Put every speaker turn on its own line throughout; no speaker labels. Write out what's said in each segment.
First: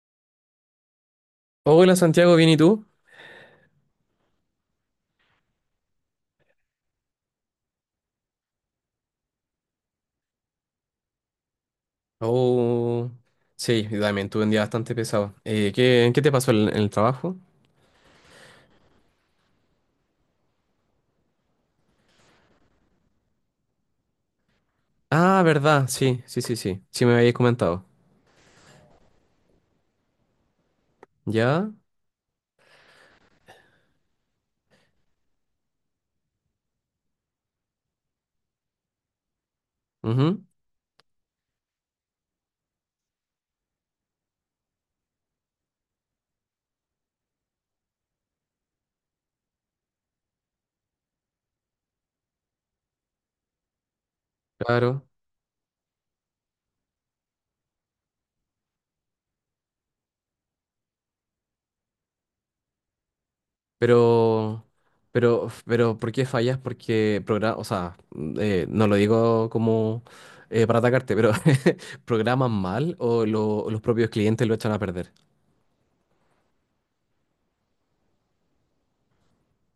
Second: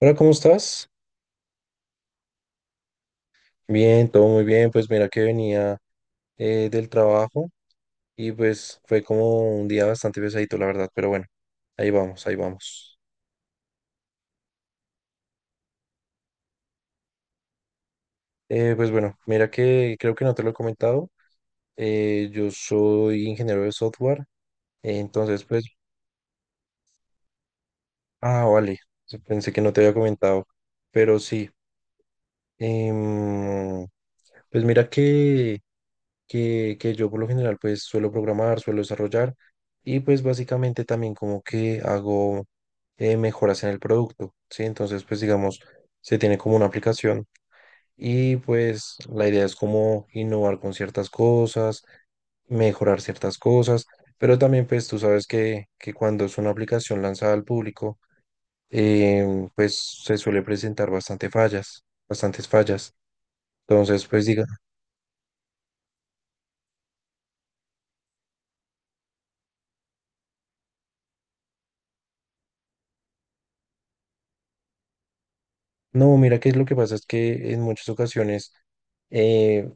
Hola, ¿cómo estás?
Hola Santiago, ¿bien y tú?
Bien, todo muy bien. Pues mira que venía del trabajo y pues fue como un día bastante pesadito, la verdad, pero bueno, ahí vamos, ahí vamos.
Oh, sí, yo también tuve un día bastante pesado. ¿Qué te pasó en el trabajo?
Pues bueno, mira que creo que no te lo he comentado. Yo soy ingeniero de software,
Ah,
entonces pues,
verdad, sí, sí, sí, sí. Sí me habías comentado.
ah, vale, pensé que no te había comentado, pero sí.
¿Ya?
em, pues mira que que yo por lo general pues suelo programar, suelo desarrollar y pues
Ujú,
básicamente también como que hago mejoras en el producto, ¿sí? Entonces pues digamos, se tiene como una aplicación y pues la idea es como innovar con ciertas cosas, mejorar ciertas cosas, pero también pues tú
claro.
sabes que cuando es una aplicación lanzada al público, pues se suele presentar bastante fallas, bastantes fallas. Entonces pues digamos
Pero, ¿Por qué fallas? Porque programa, o sea, no lo digo como para atacarte, pero ¿programan mal o los propios clientes lo echan a perder?
no, mira que lo que pasa es que en muchas ocasiones eh,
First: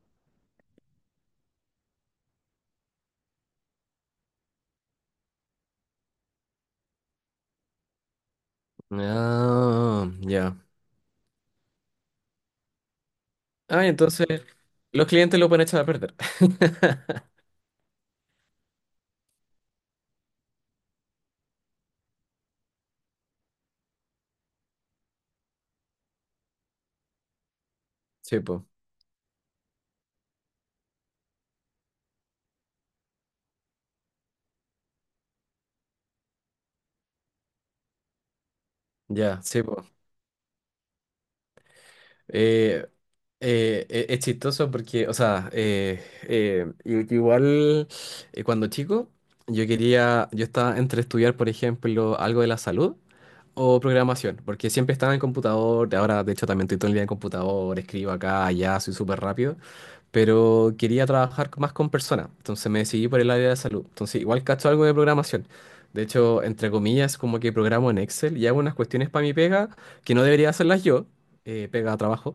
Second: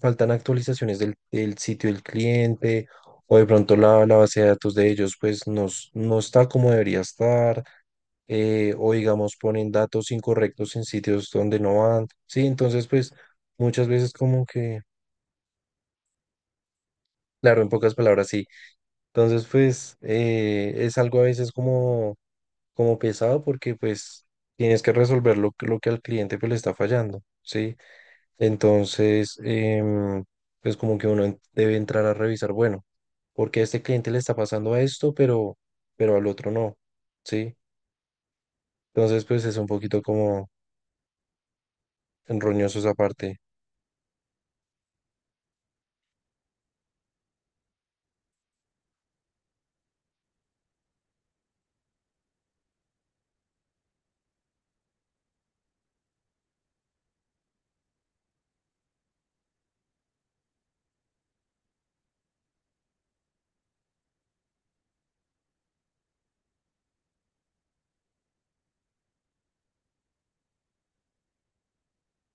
faltan actualizaciones del sitio del cliente o de pronto la base de datos de ellos pues no, no está como debería estar, o digamos ponen
Ah,
datos
ya.
incorrectos en sitios donde no van. Sí, entonces pues
Ah,
muchas veces
entonces
como que,
los clientes lo pueden echar a perder.
claro, en pocas palabras sí. Entonces pues es algo a veces como, como pesado porque pues tienes que resolver lo, lo que al cliente pues le está fallando. Sí.
Sí, pues.
Entonces, pues como que uno debe entrar a revisar, bueno, porque a este cliente le está pasando a esto, pero al otro no, ¿sí? Entonces,
Ya,
pues es
sí,
un
pues.
poquito como enroñoso
Eh,
esa parte.
es chistoso porque, o sea, igual cuando chico, yo estaba entre estudiar, por ejemplo, algo de la salud o programación, porque siempre estaba en computador, ahora de hecho también estoy todo el día en computador, escribo acá, allá, soy súper rápido. Pero quería trabajar más con personas, entonces me decidí por el área de salud. Entonces igual cacho algo de programación. De hecho, entre comillas, como que programo en Excel y hago unas cuestiones para mi pega, que no debería hacerlas yo. Pega a trabajo.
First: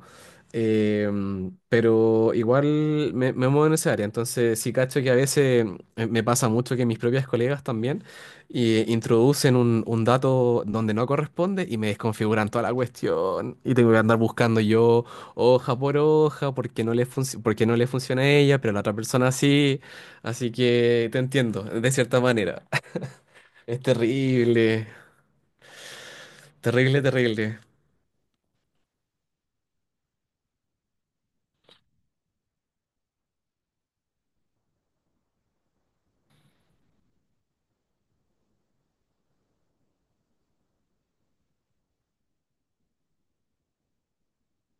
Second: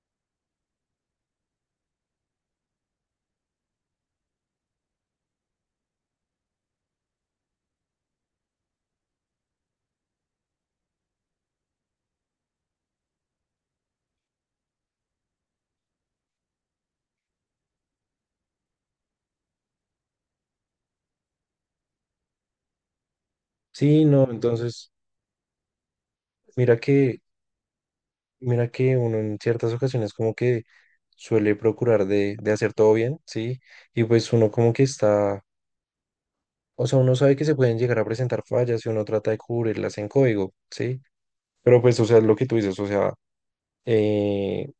Pero igual me muevo en esa área. Entonces sí cacho que a veces me pasa mucho que mis propias colegas también introducen un dato donde no corresponde y me desconfiguran toda la cuestión y tengo que andar buscando yo hoja por hoja porque porque no le funciona a ella, pero a la otra persona sí. Así que te entiendo, de cierta manera. Es
Sí, no,
terrible,
entonces, mira
terrible,
que,
terrible.
mira que uno en ciertas ocasiones como que suele procurar de hacer todo bien, ¿sí? Y pues uno como que está, o sea, uno sabe que se pueden llegar a presentar fallas y uno trata de cubrirlas en código, ¿sí? Pero pues, o sea, es lo que tú dices, o sea, eh,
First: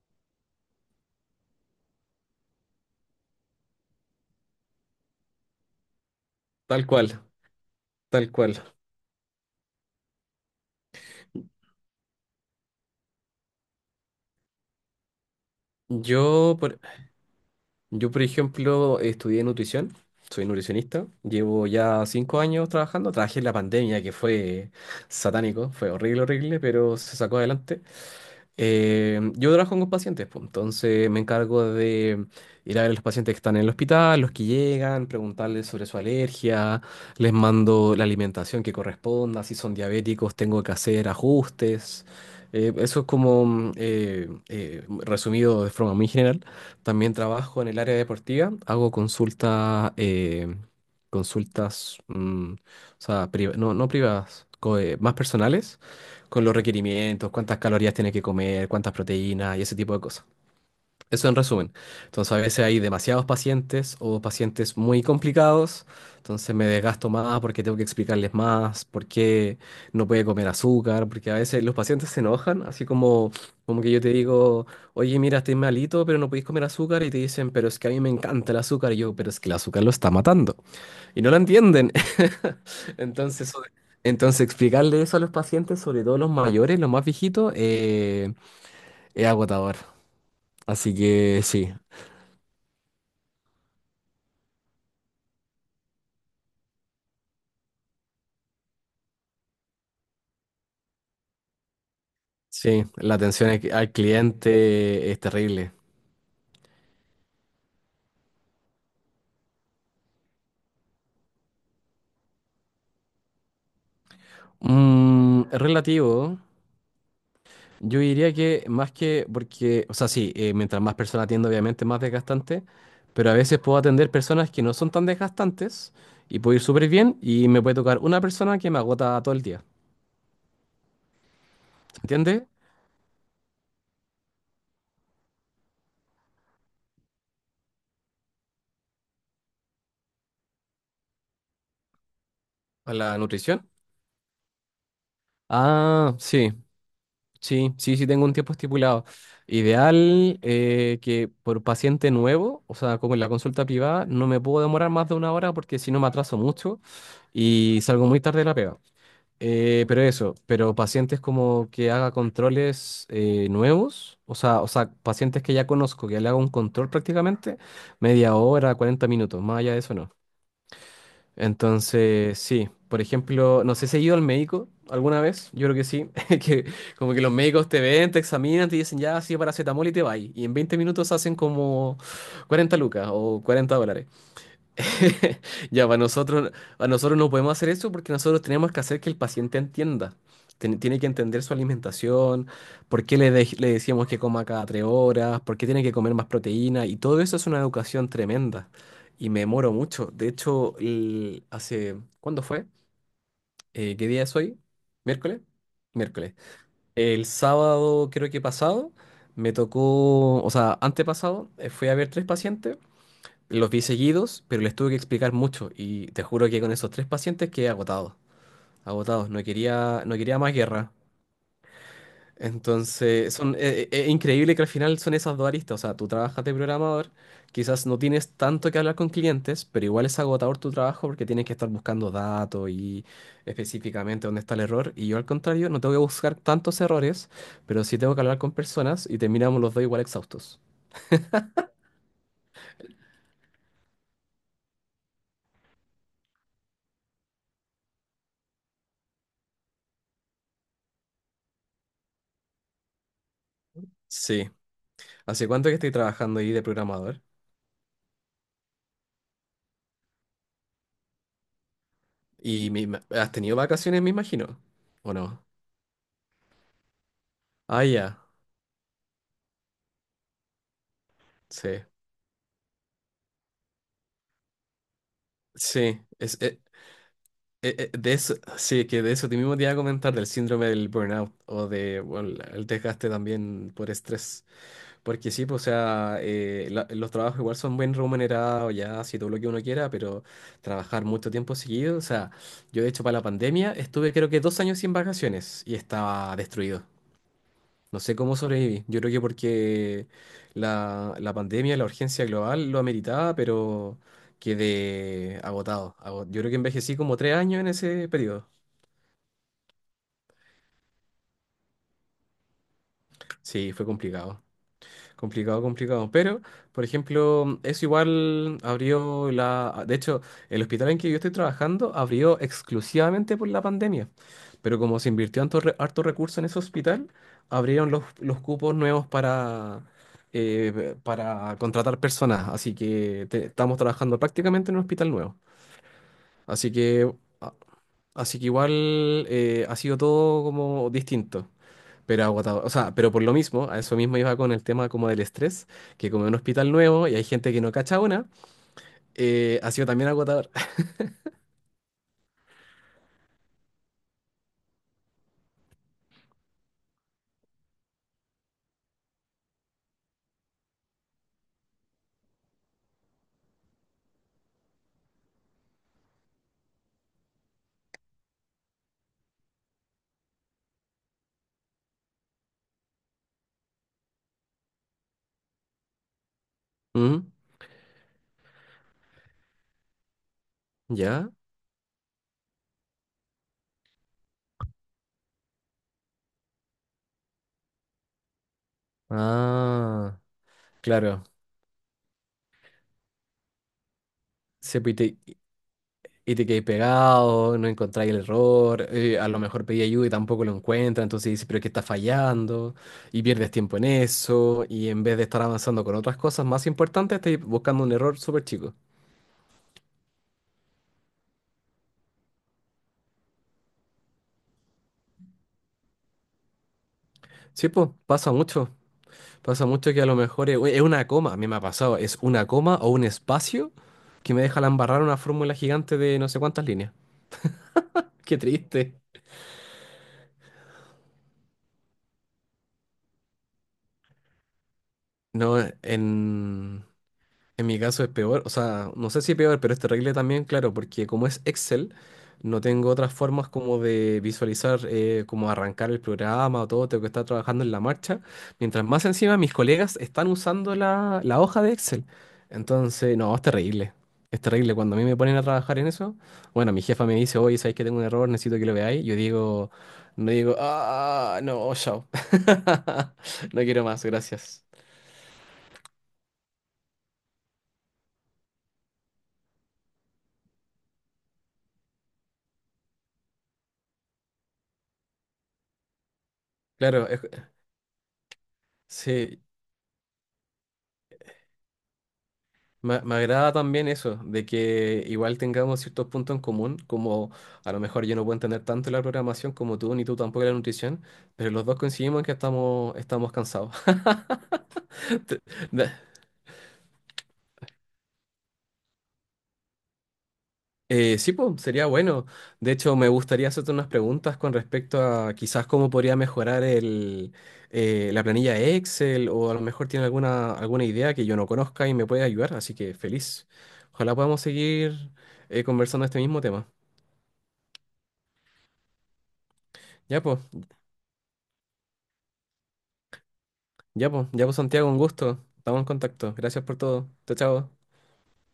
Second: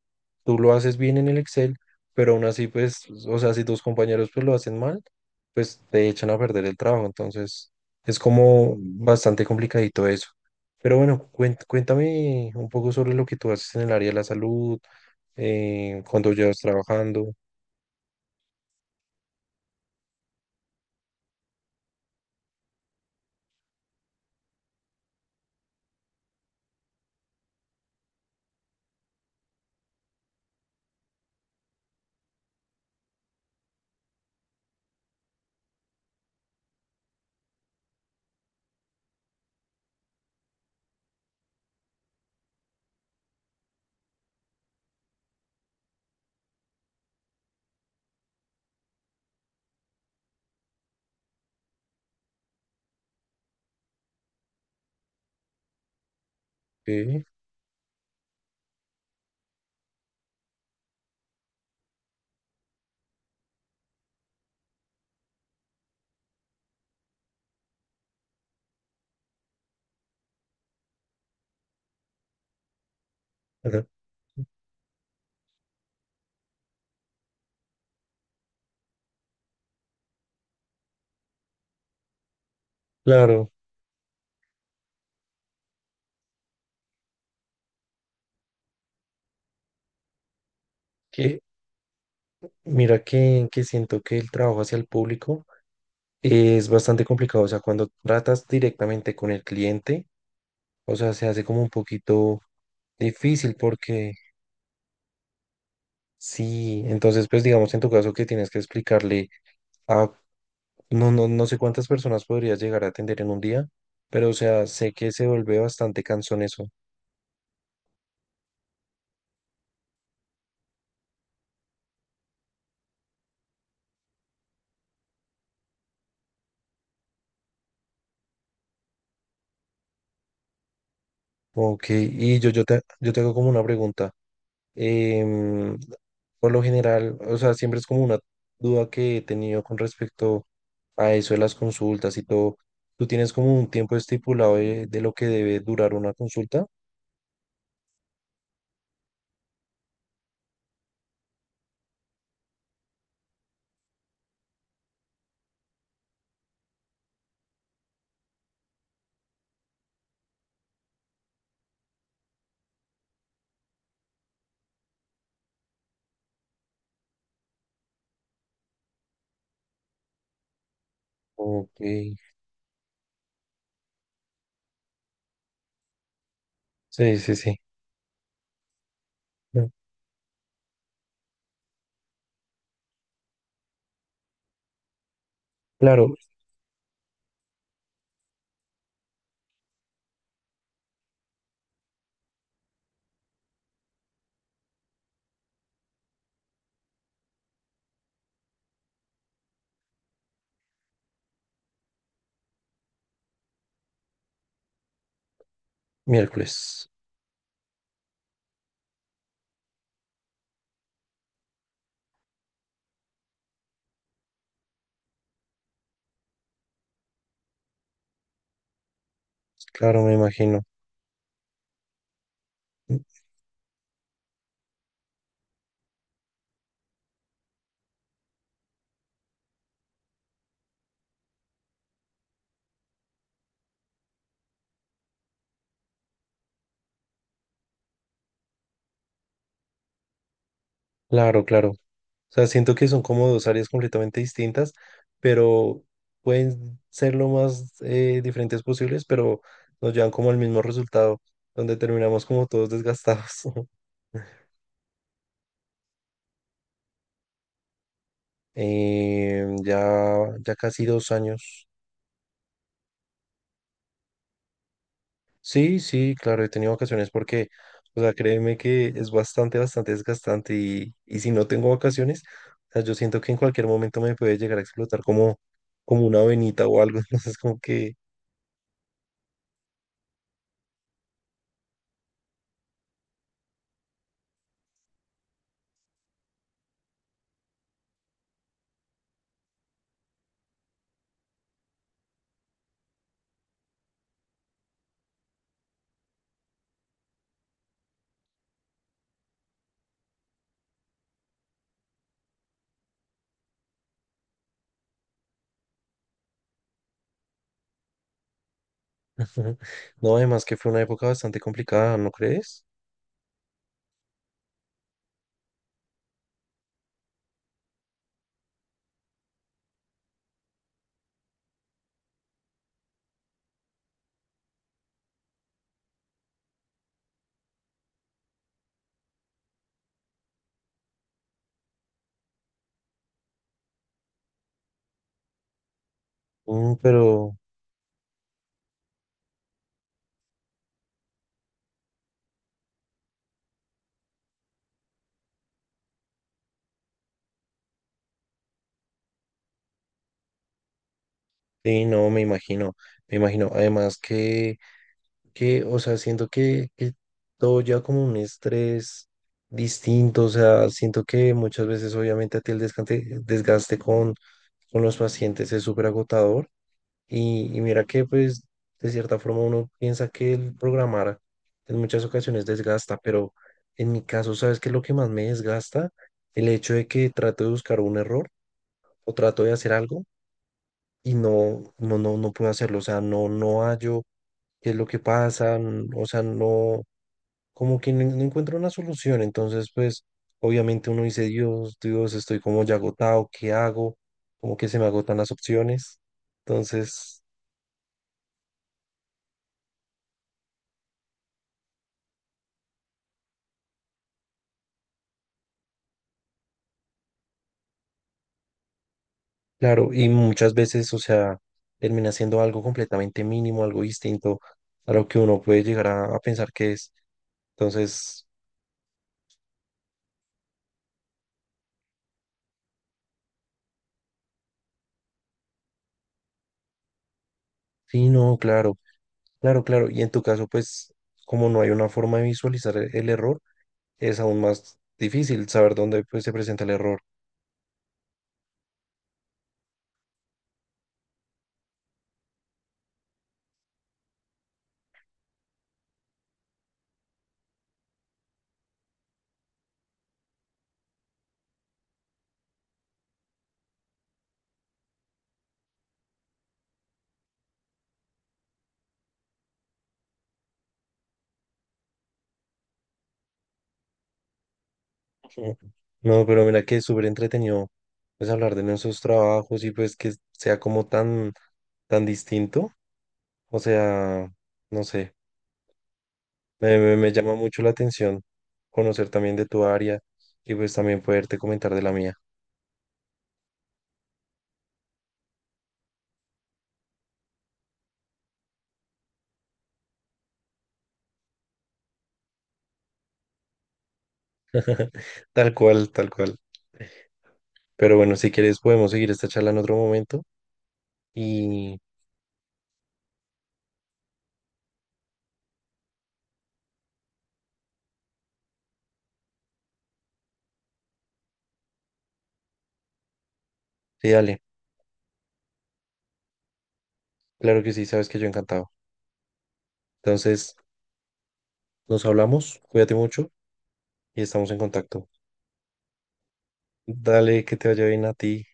tú lo haces bien en el Excel, pero aún así, pues, o sea, si tus compañeros pues lo hacen mal, pues te echan a perder el
Tal
trabajo.
cual,
Entonces, es
tal cual.
como bastante complicadito eso. Pero bueno, cuéntame un poco sobre lo que tú haces en el área de la salud, cuando
Yo,
llevas
por,
trabajando.
yo, por ejemplo, estudié nutrición. Soy nutricionista, llevo ya 5 años trabajando, trabajé en la pandemia que fue satánico, fue horrible, horrible, pero se sacó adelante. Yo trabajo con pacientes, pues, entonces me encargo de ir a ver a los pacientes que están en el hospital, los que llegan, preguntarles sobre su alergia, les mando la alimentación que corresponda, si son diabéticos tengo que hacer ajustes. Eso es como resumido de forma muy general. También trabajo en el área deportiva, hago consultas, o sea, no, no privadas, más personales con los
¿Sí?
requerimientos, cuántas calorías tiene que comer, cuántas proteínas y ese tipo de cosas. Eso en resumen. Entonces a veces hay demasiados pacientes o pacientes muy complicados, entonces me desgasto más porque tengo que explicarles más por qué no puede comer azúcar, porque a veces los pacientes se enojan, así como, como
Ajá.
que yo te digo, oye, mira, estoy malito, pero no podéis comer azúcar, y te dicen, pero es que a mí me encanta el azúcar, y yo, pero es que el azúcar lo está matando, y no lo entienden. Entonces,
Claro,
sobre- entonces, explicarle eso a los pacientes, sobre todo los mayores, los más viejitos, es agotador. Así
que
que sí,
mira que siento que el trabajo hacia el público es bastante complicado. O sea, cuando tratas directamente con el cliente, o sea, se hace como un poquito
sí, la atención
difícil
al
porque
cliente es terrible.
sí, entonces pues digamos en tu caso que tienes que explicarle a no, no, no sé cuántas personas podrías llegar a atender en un día, pero o sea, sé que se vuelve
Es
bastante
relativo.
cansón eso.
Yo diría que más que, porque, o sea, sí, mientras más personas atiendo, obviamente más desgastante, pero a veces puedo atender personas que no son tan desgastantes, y puedo ir súper bien y me puede tocar una persona que me agota todo el día.
Ok,
¿Se
y
entiende?
yo te hago como una pregunta. Em, por lo general, o sea, siempre es como una duda que he tenido con respecto a eso de las consultas y todo.
A
¿Tú
la
tienes como
nutrición.
un tiempo estipulado de lo que debe durar una
Ah, sí,
consulta?
sí, sí, sí tengo un tiempo estipulado. Ideal, que por paciente nuevo, o sea, como en la consulta privada, no me puedo demorar más de una hora porque si no me atraso mucho y salgo muy tarde de la pega. Pero pacientes como que haga controles nuevos, o sea, pacientes que ya conozco, que le haga un control prácticamente, media hora, 40 minutos, más allá de eso no.
Ok,
Entonces, sí, por ejemplo, no sé si has ido al médico alguna vez, yo creo que sí, que como
sí,
que los
sí, sí.
médicos te ven, te examinan, te dicen ya, sí,
Mm.
paracetamol y te vas. Y en 20 minutos hacen como 40 lucas o $40. Ya, para
Claro.
nosotros, a nosotros no podemos hacer eso porque nosotros tenemos que hacer que el paciente entienda. Tiene que entender su alimentación, por qué le decíamos que coma cada 3 horas, por qué tiene que comer más proteína, y todo eso es una educación tremenda. Y me demoro mucho. De hecho, hace, ¿cuándo fue? ¿Qué día es hoy? ¿Miércoles? Miércoles.
Miércoles.
El sábado, creo que pasado, me tocó, o sea, antepasado, fui a ver tres pacientes. Los vi seguidos, pero les tuve que explicar mucho, y te juro que con esos tres pacientes quedé agotado, agotado,
Claro, me
no quería más
imagino.
guerra. Entonces, es increíble que al final son esas dos aristas, o sea, tú trabajas de programador, quizás no tienes tanto que hablar con clientes, pero igual es agotador tu trabajo porque tienes que estar buscando datos y específicamente dónde está el error, y yo al contrario, no tengo que buscar tantos errores, pero sí tengo que hablar con personas, y terminamos los dos igual exhaustos.
Claro, claro. O sea, siento que son como dos áreas completamente distintas, pero pueden ser lo más diferentes posibles, pero nos llevan como al mismo resultado, donde terminamos como todos desgastados.
Sí. ¿Hace cuánto que estoy trabajando ahí de programador?
Ya, ya casi dos años.
Y has tenido vacaciones, me imagino, ¿o no?
Sí, sí, claro, he tenido vacaciones porque,
Ah,
o sea,
ya,
créeme que es bastante, bastante desgastante y si no tengo
sí.
vacaciones, o sea, yo siento que en cualquier momento me puede llegar a explotar como,
Sí,
como una
es, eh,
venita o algo, entonces como
eh,
que,
eh, de eso, sí, que de eso te mismo te iba a comentar, del síndrome del burnout o de, bueno, el desgaste también por estrés. Porque sí, pues, o sea, los trabajos igual son bien remunerados, ya, si todo lo que uno quiera, pero trabajar mucho tiempo seguido, o sea, yo de hecho para la pandemia estuve creo que 2 años sin vacaciones y estaba destruido. No sé cómo sobreviví. Yo creo que porque la pandemia, la urgencia global lo ameritaba, pero quedé agotado. Yo creo que envejecí como 3 años en ese periodo.
no, además que fue una época bastante complicada, ¿no crees?
Sí, fue complicado. Complicado, complicado. Pero, por ejemplo, eso igual abrió. De hecho, el hospital en que yo estoy trabajando abrió exclusivamente por la pandemia. Pero como se invirtió harto recurso en ese hospital, abrieron los cupos nuevos para contratar personas. Así que estamos trabajando prácticamente en un hospital nuevo. Así
Mm,
que,
pero,
a- Así que igual ha sido todo como distinto. Pero agotador, o sea, pero por lo mismo, a eso mismo iba con el tema como del estrés, que como es un hospital nuevo y hay gente que no cacha una, ha sido también agotador.
sí, no, me imagino, además que, o sea, siento que todo ya como un estrés distinto, o sea, siento que muchas veces obviamente a ti el desgaste, con los pacientes es súper agotador y mira que pues de cierta forma uno piensa que el programar en muchas ocasiones desgasta, pero en mi caso, ¿sabes qué es lo que más me desgasta? El hecho de que
Mm.
trato de buscar un error o trato de hacer algo y
¿Ya?
no puedo hacerlo, o sea, no hallo qué es lo que pasa, o sea, no, como que no encuentro una solución. Entonces, pues,
Ah,
obviamente uno dice,
claro.
Dios, Dios, estoy como ya agotado, ¿qué hago? Como que se me
Y
agotan
te,
las opciones.
y te quedáis
Entonces,
pegado, no encontráis el error, a lo mejor pedí ayuda y tampoco lo encuentra, entonces dices, pero es que está fallando, y pierdes tiempo en eso, y en vez de estar avanzando con otras cosas más importantes, estás buscando un error súper chico.
claro, y muchas veces, o sea, termina siendo algo completamente mínimo, algo distinto a lo que uno puede llegar a pensar que es.
Sí, pues,
Entonces,
pasa mucho. Pasa mucho que a lo mejor es una coma, a mí me ha pasado, es una coma o un espacio que me deja la embarrar una fórmula gigante de no sé cuántas líneas.
sí, no,
Qué
claro,
triste.
claro, claro. Y en tu caso, pues, como no hay una forma de visualizar el error, es aún más difícil
No,
saber dónde, pues, se presenta el
en,
error.
en mi caso es peor, o sea, no sé si es peor, pero es terrible también, claro, porque como es Excel, no tengo otras formas como de visualizar, como arrancar el programa o todo, tengo que estar trabajando en la marcha, mientras más encima mis colegas están usando la hoja de Excel. Entonces, no, es terrible, es terrible. Cuando a mí me ponen a trabajar en eso, bueno, mi jefa me dice, oye, ¿sabéis que tengo un error? Necesito que lo veáis. Yo digo, no, digo, ah, no, chao. No quiero más, gracias.
Mm. No, pero mira que es súper entretenido pues hablar de nuestros trabajos y pues que sea como tan, tan distinto. O sea, no sé,
Claro,
me llama mucho la atención conocer también
sí.
de tu área y pues también poderte comentar de la mía.
Me agrada también eso, de que igual tengamos ciertos puntos en común, como a lo mejor yo no puedo entender tanto la programación como tú, ni tú tampoco la nutrición, pero los dos coincidimos en que estamos cansados. Te-
Tal cual,
de-
tal cual. Pero bueno, si quieres podemos seguir esta charla en otro momento
sí, pues,
y
sería bueno. De hecho, me gustaría hacerte unas preguntas con respecto a quizás cómo podría mejorar la planilla Excel, o a lo mejor tiene alguna idea que yo no conozca y me puede ayudar, así que feliz.
sí,
Ojalá
dale,
podamos seguir conversando este mismo tema.
claro que sí, sabes que yo encantado.
Ya, pues.
Entonces, nos hablamos, cuídate mucho
Ya
y
pues, ya
estamos
pues
en
Santiago, un
contacto.
gusto. Estamos en contacto. Gracias por todo. Chao,
Dale, que te vaya
chao.
bien a ti.